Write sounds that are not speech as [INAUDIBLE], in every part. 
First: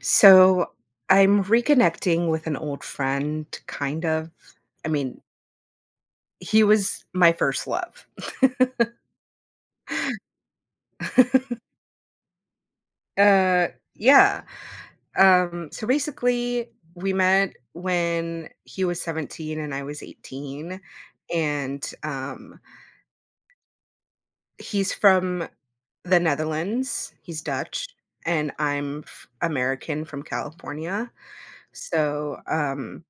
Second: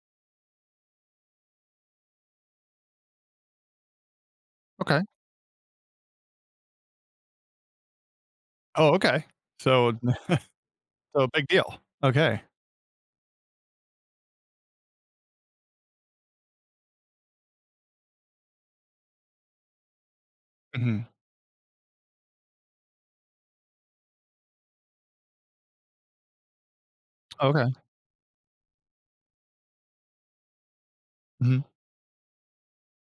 So I'm reconnecting with an old friend, kind of. I Okay. mean, he was my first love. Oh, okay. So so big [LAUGHS] deal. Okay. uh, yeah. So basically, we met when he was 17 and I was 18. Mhm. And He's from the Netherlands, he's Okay. Dutch, and I'm American from California. Mhm. So, um,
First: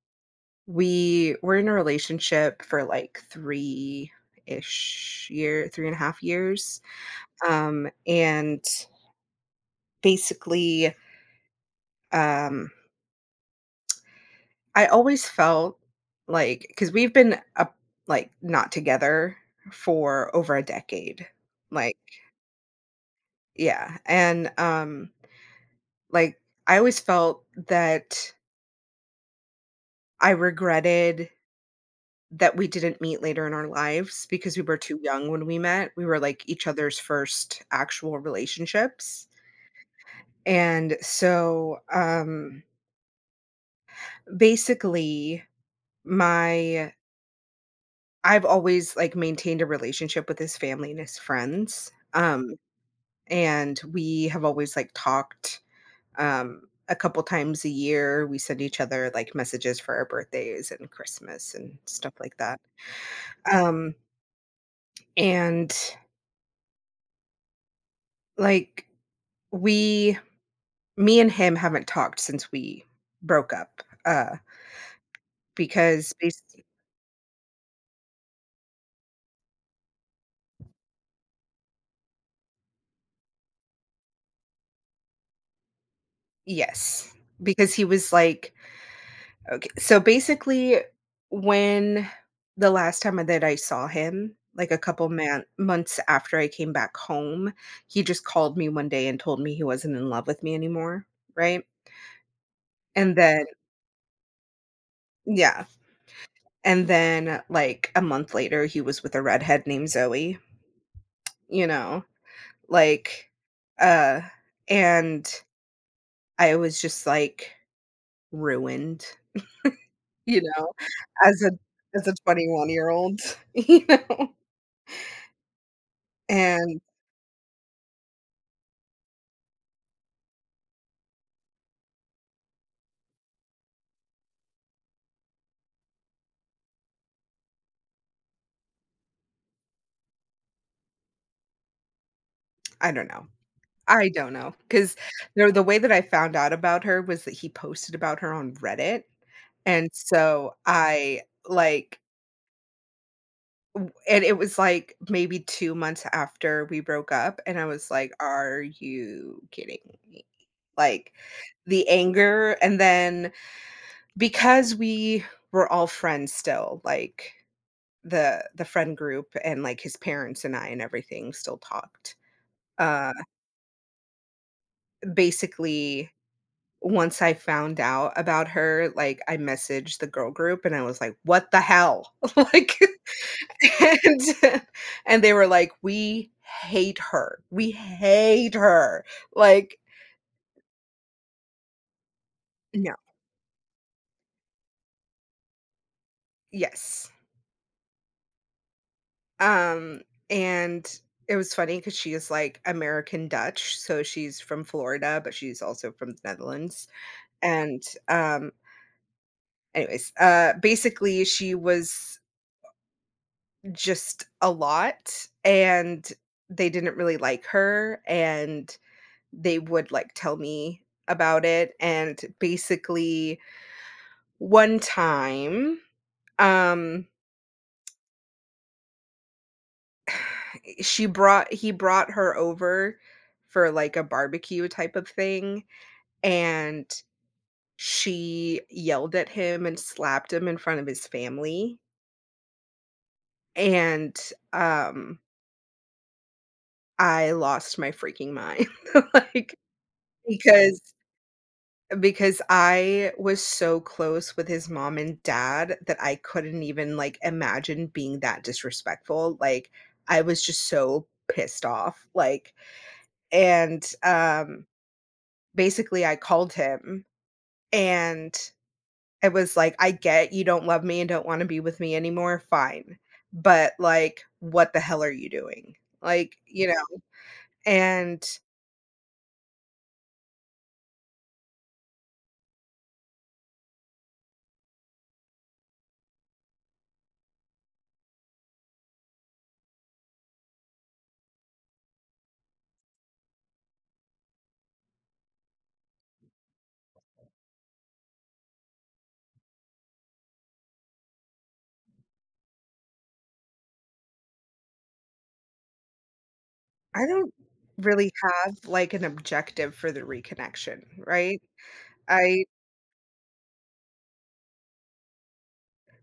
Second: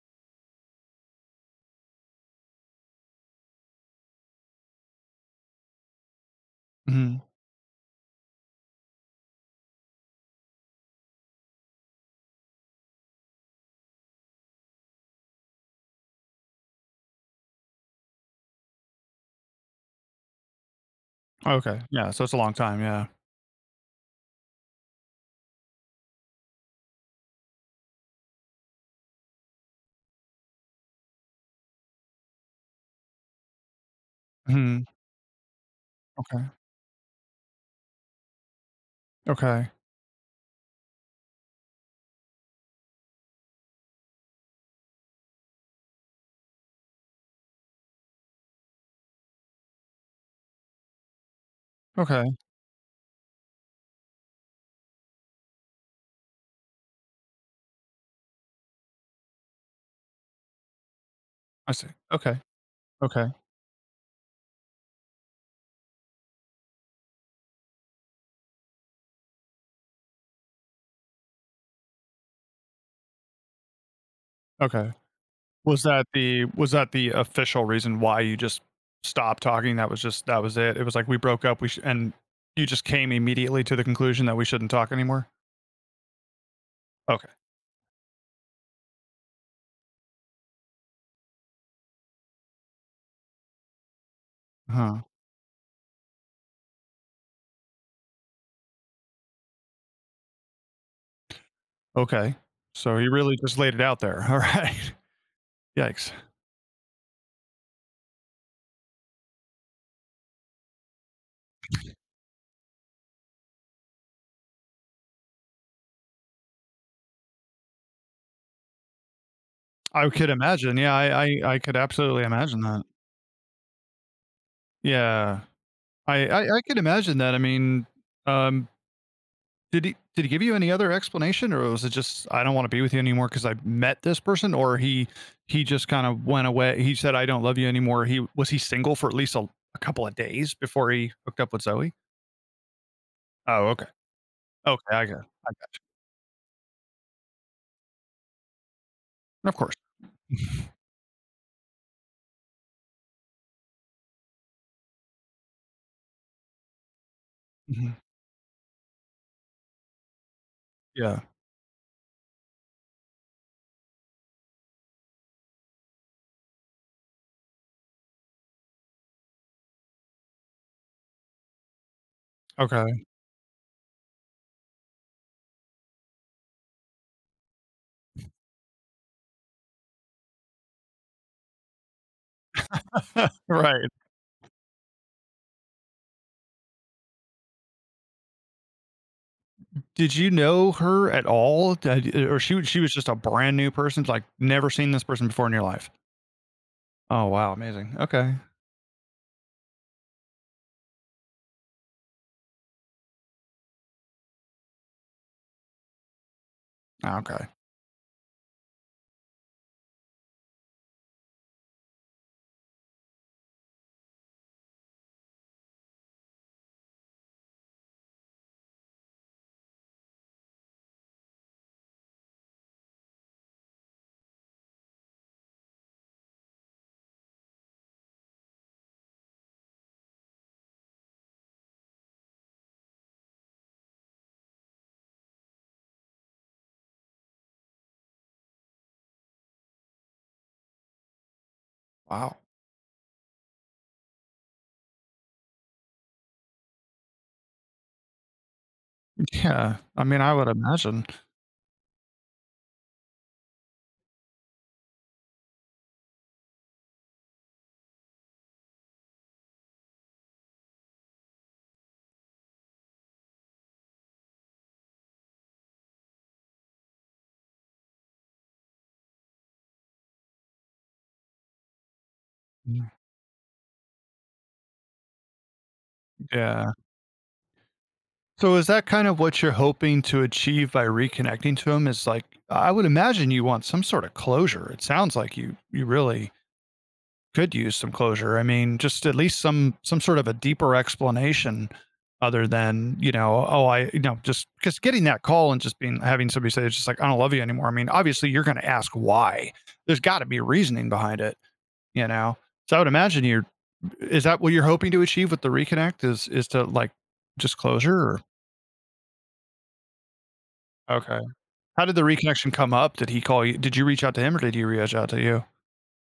We were in a relationship for like three and a half years. Mhm. Um, and basically, um, I always felt like because we've been up like not together for over a decade. Okay. Like, Yeah, so it's a long time, yeah. yeah. And like I always felt that I regretted that we didn't meet later in our lives because we were Mhm. too young when we met. We were, like, Okay. each other's first actual relationships, Okay. and so, basically, my I've always, like, maintained a relationship with his family and his friends, Okay. And we have always, like, talked, um, a couple times a year. We send each other, like, messages for our birthdays and Christmas I and see. stuff like Okay. that, Okay. um, and, like, we Me and him haven't talked since we broke up, Okay. Was that because bas the was that the official reason why you just stopped talking? That was it? It was like, "We broke up, we sh—" and you just came immediately to the conclusion that we shouldn't talk anymore? Yes, Okay. because he was like okay, so basically, when the last time that I saw him, like a Huh. couple man months after I came back home, he just called me one day and told me he wasn't in love with me anymore, right? Okay. So you And really just laid it out there. [LAUGHS] Alright. yeah, Yikes. Then, like, a month later, he was with a redhead named Zoe, you know, like, uh, and I was just, like, ruined, I could you know, imagine. Yeah, I I as a I could as a absolutely imagine that. 21-year-old, [LAUGHS] you know, Yeah. I could and imagine that. I mean, um, did he give you any other explanation, or was it just, "I don't wanna be with you anymore because I met this person," or he just kinda went away, he said, "I don't love you anymore." He was he single for at least a couple of days before he hooked up with Zoe? I don't know. Oh, okay. I don't know, Okay, because the I the got way that I found out about her was that he posted about her on Reddit, of course. and [LAUGHS] so I, like w and it was, like, maybe 2 months after we broke up, and I was Mhm. like, "Are you kidding me?" Like, Yeah. the anger, and then because we were all friends still, like the friend group and like his parents and I and everything still talked. Okay. Uh basically Once I found out about her, like I messaged the girl group and I was like, "What the hell?" [LAUGHS] [LAUGHS] Right. [LAUGHS] and and they were like, "We hate her. We hate her." Like Did you know her at all? Did or she was no. just a brand new person, like, never seen this person before in your life? Yes. Oh, wow, amazing. Okay. Um and it was funny cuz she is like American Dutch, so she's from Florida, but she's also from the Netherlands Ah, okay. and um Anyways, basically, she was just a lot, and they didn't really like her, and they would, like, tell me about it, and basically, one time, um, eh, she brought he brought her over for, like, a barbecue type of thing, and she yelled at him and slapped him in front of his family, Wow. and, um I lost my freaking mind, [LAUGHS] like, Yeah, I mean, I would because imagine. because I was so close with his mom and dad that I couldn't even, like, imagine being that disrespectful, like, I was just so pissed off, like and basically, I called him, and it was like, "I get you don't love me and don't wanna be with me anymore, Mm, fine, but, like, what the hell are you doing?" Like, yeah. And So is that kind of what you're hoping to achieve by reconnecting to him? Is like I would imagine you want some sort of closure. It sounds like you really could use some closure. I mean, just at least some sort of a deeper explanation other than, "Oh, I—" just because getting that call and just being, having somebody say it's just like, "I don't love you anymore." I mean, obviously, you're gonna ask why. There's gotta be reasoning behind it, you know? So I would imagine you're— is that what you're hoping to achieve with the reconnect— is to, like, I don't just closure really or have, like, an objective for the reconnection, okay. right? How did the I reconnection come up? Did he call you? Did you reach out to him, or did he reach out to you?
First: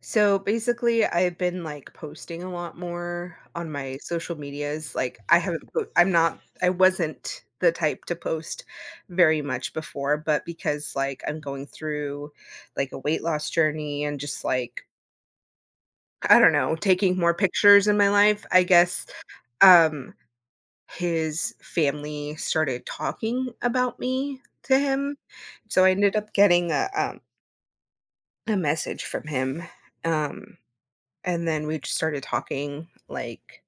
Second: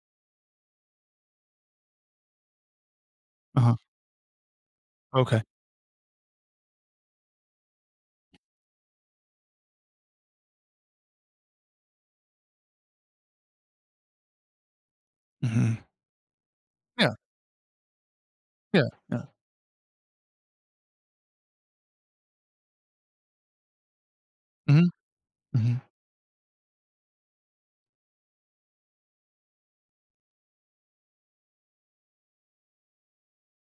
So, basically, I've been, like, posting a lot more on Uh-huh. my social medias, like, I Okay. haven't po I'm not, I wasn't the type to post very much before, but because, like, I'm going through, like, a weight loss journey and just, like, Mhm. I don't know, Yeah, taking more pictures in my life, I yeah, guess, yeah. um his family started talking about me to Mhm, him. mhm, So I ended up getting a message from him, um, and then we just started talking like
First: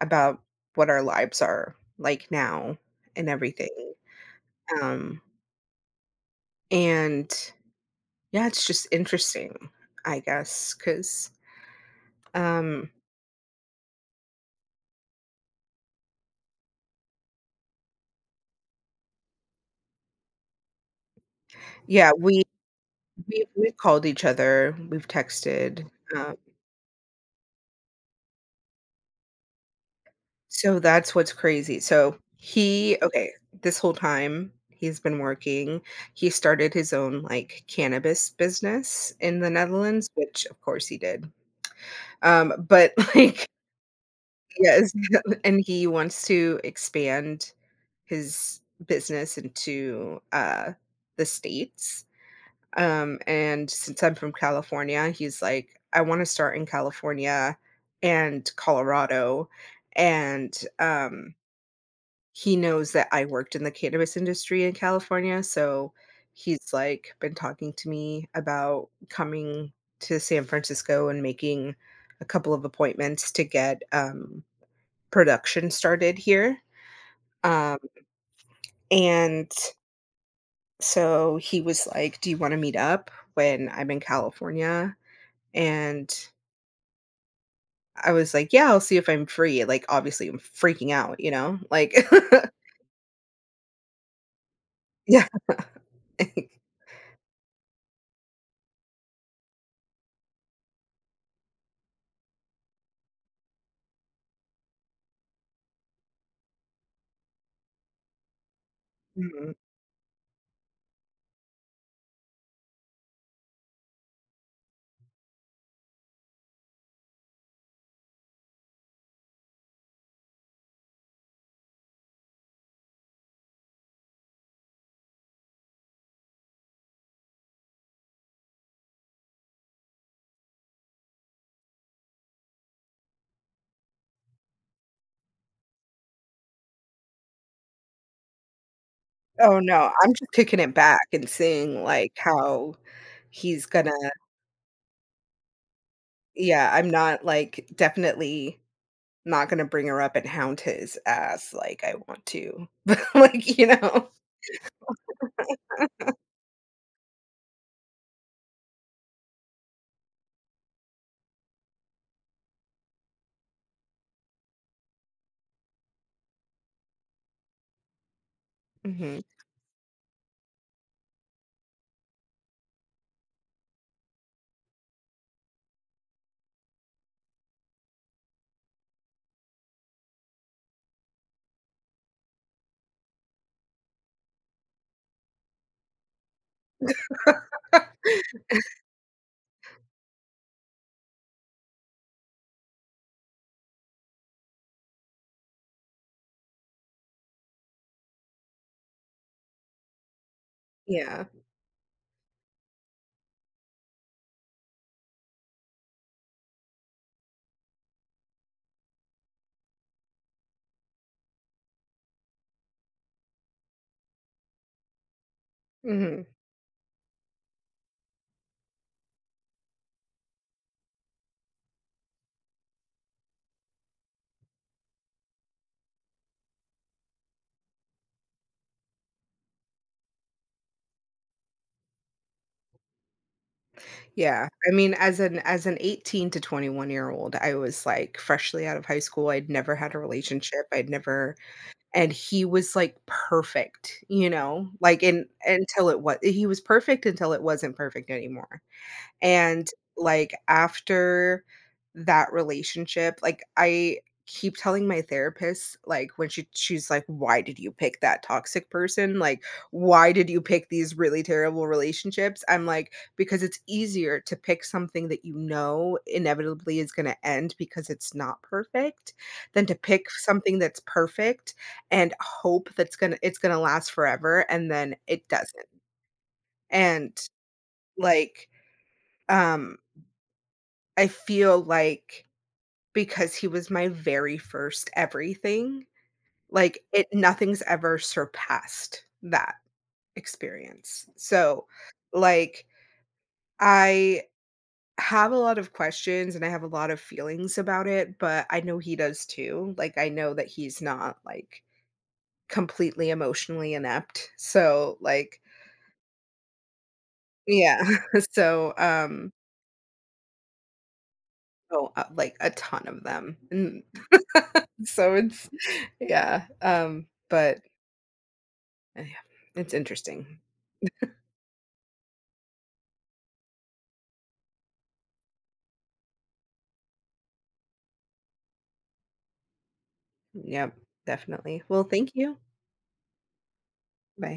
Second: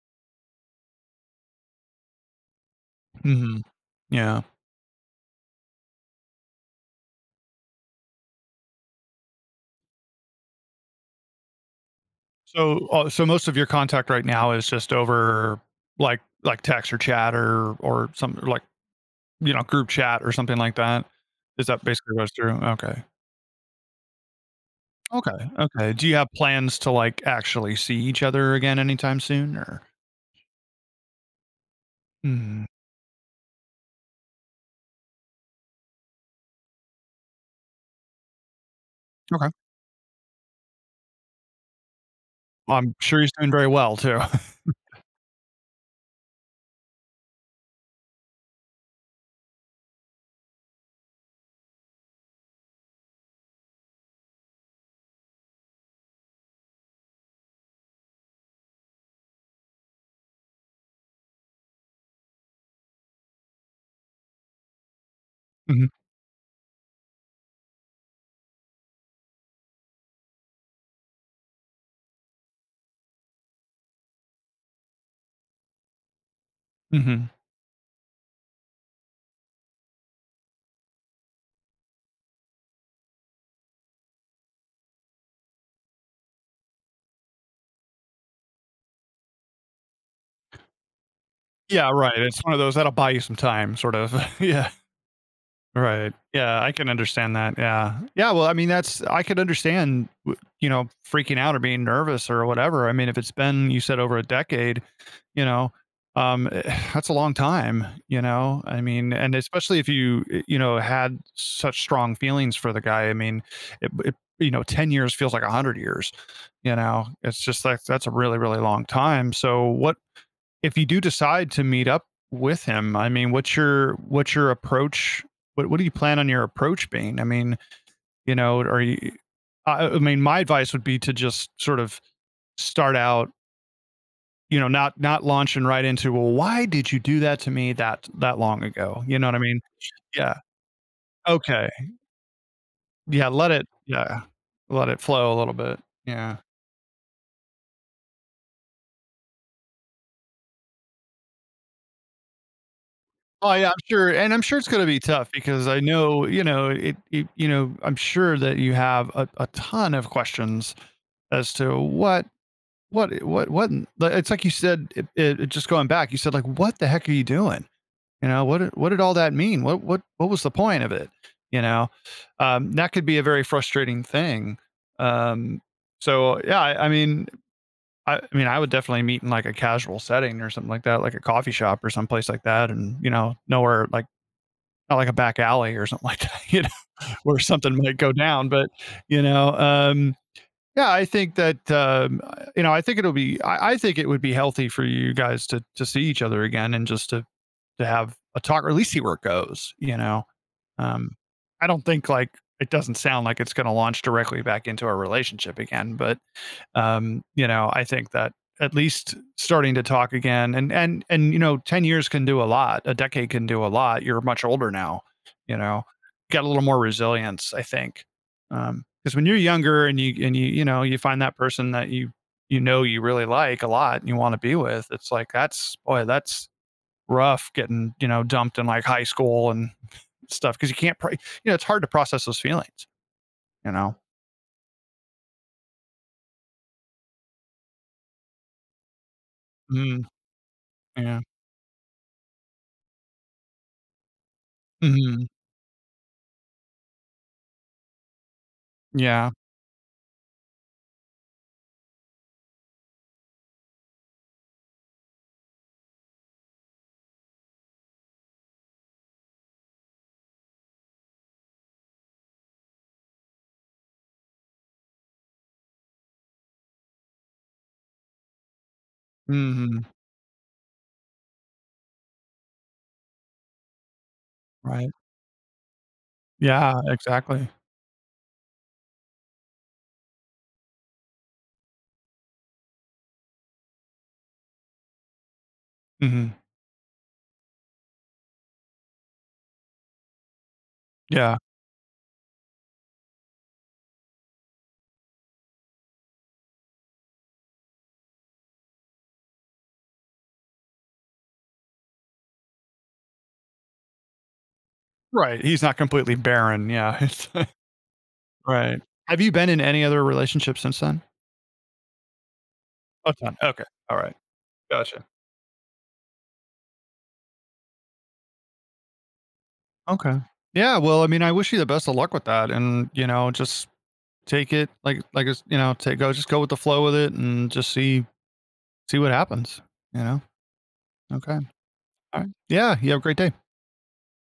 about what our lives are like now and mhm. everything. Yeah. Um, and yeah, it's just interesting, I guess, because So, um, uh, so most of your contact right now is just over, like, text or chat, or some like, group chat or something like that? Is that yeah, basically what it's through? Okay. We've called each other, we've Okay, texted. okay. Do you have plans to, like, actually see each other again anytime soon, or— So that's what's crazy. Mhm, This whole time he's been working, he started his own, like, cannabis business in the okay. Netherlands, which of course he did. Um, Well, but, I'm [LAUGHS] sure he's like doing very well too. [LAUGHS] yes, [LAUGHS] and he wants to expand his business into, the States. And Since I'm from California, he's like, "I wanna start in California and Colorado," and, um he knows that I worked in the cannabis industry in California, Mhm, so he's, like, been talking to me about coming to San Francisco and making a couple of appointments to get, production started here, mhm. um, and so he was like, "Do you wanna meet up when I'm in California?" And I was like, "Yeah, I'll see if I'm free." Like, obviously, I'm freaking out, you know? Yeah, Like right, it's one [LAUGHS] of those that'll buy you some time, sort of. [LAUGHS] Yeah. Yeah. Right. Yeah, [LAUGHS] I can understand that. Yeah. Yeah, well, I mean, that's I could understand, freaking out or being nervous or whatever. I mean, if it's been you said over a decade, you know, um [SIGHS] that's a long time, you know? I mean, and Mhm. especially if you, had such strong feelings for the guy. I mean, 10 years feels like 100 years. It's just like that's a really, really long time. So what if you do decide to meet up with him, I mean, what's your approach? What do you plan on your approach being? I mean, are you? I mean, my advice would be to just sort of start out, not launching right into, well, why did you do that to me that long ago? You know what I Oh, mean? no, I'm just Yeah. kicking it back and Okay. seeing, like, how Yeah. Let he's it. gonna Yeah. Let it flow a little bit. Yeah. yeah, I'm not, like, definitely not gonna bring her up and hound his ass like I want to. [LAUGHS] but Oh Like, you yeah, I'm sure, know? and I'm sure it's going to be tough because I know, I'm sure that you have a ton of questions as to what like, it's like you said just going back, you said, like, what the heck are you doing, you know, what did all Mhm. that mean, what was the point of it, you know that could be a very frustrating thing, um so yeah, I would definitely meet in like a casual setting or something like that, like a coffee shop or someplace like that, and nowhere like— not like a back alley or something like that, [LAUGHS] you know where something might go down, but you know um yeah, I think I think it'll be. I think it would be healthy for you guys to see each other again and just to have a talk, or at least see where it goes. Um, Yeah. I don't think like— it doesn't sound like it's going to launch directly back into a relationship again, but I think that at least starting to talk again and 10 years can do a lot. A decade can do a lot. You're much older now, you know. Mhm. Got a little more resilience, I think. Because when you're younger and you you find that person that you know you really like a lot, and you wanna be with, it's like that's— boy, that's rough getting, dumped in like high school and stuff, because you can't it's hard to process those feelings, you know? Yeah. I mean, as an 18 to 21-year-old, I was, like, freshly out of high school, I'd never had a Mm, relationship, I'd yeah. never and he was, like, perfect, you know? Like, and Mhm. until it was, he was perfect until it wasn't perfect anymore. Yeah. And, After that relationship, like, I keep telling my therapist, like, when she's like, "Why did you pick that toxic person? Like, why did you pick these really terrible relationships?" I'm like, "Because it's easier to pick something that you know inevitably is gonna end because it's not perfect, than to Mhm. pick something that's perfect and hope that's gonna it's gonna last forever, and Right. then it doesn't." Yeah, And, exactly. like, um I feel like because he was my very first everything, Mhm. like, it nothing's ever surpassed that experience. Yeah. So, like, I have a lot of questions and I have a lot of feelings about it, but I know he does too. Like, I know that he's not, like, completely emotionally inept. So, like Right, he's not completely barren, yeah, [LAUGHS] it's yeah. [LAUGHS] So, right. Have you um been in any other relationships since then? oh, like, a ton of A ton, them. okay, And alright, [LAUGHS] gotcha. so it's yeah, yeah, it's Okay. interesting. Yeah, well, I mean, I wish you the best of luck with that, and, just take it like take go just go with the flow with it, and just see what happens, you know? Yep, Okay, definitely. Well, thank alright. you. Yeah, you have a great day. Bye.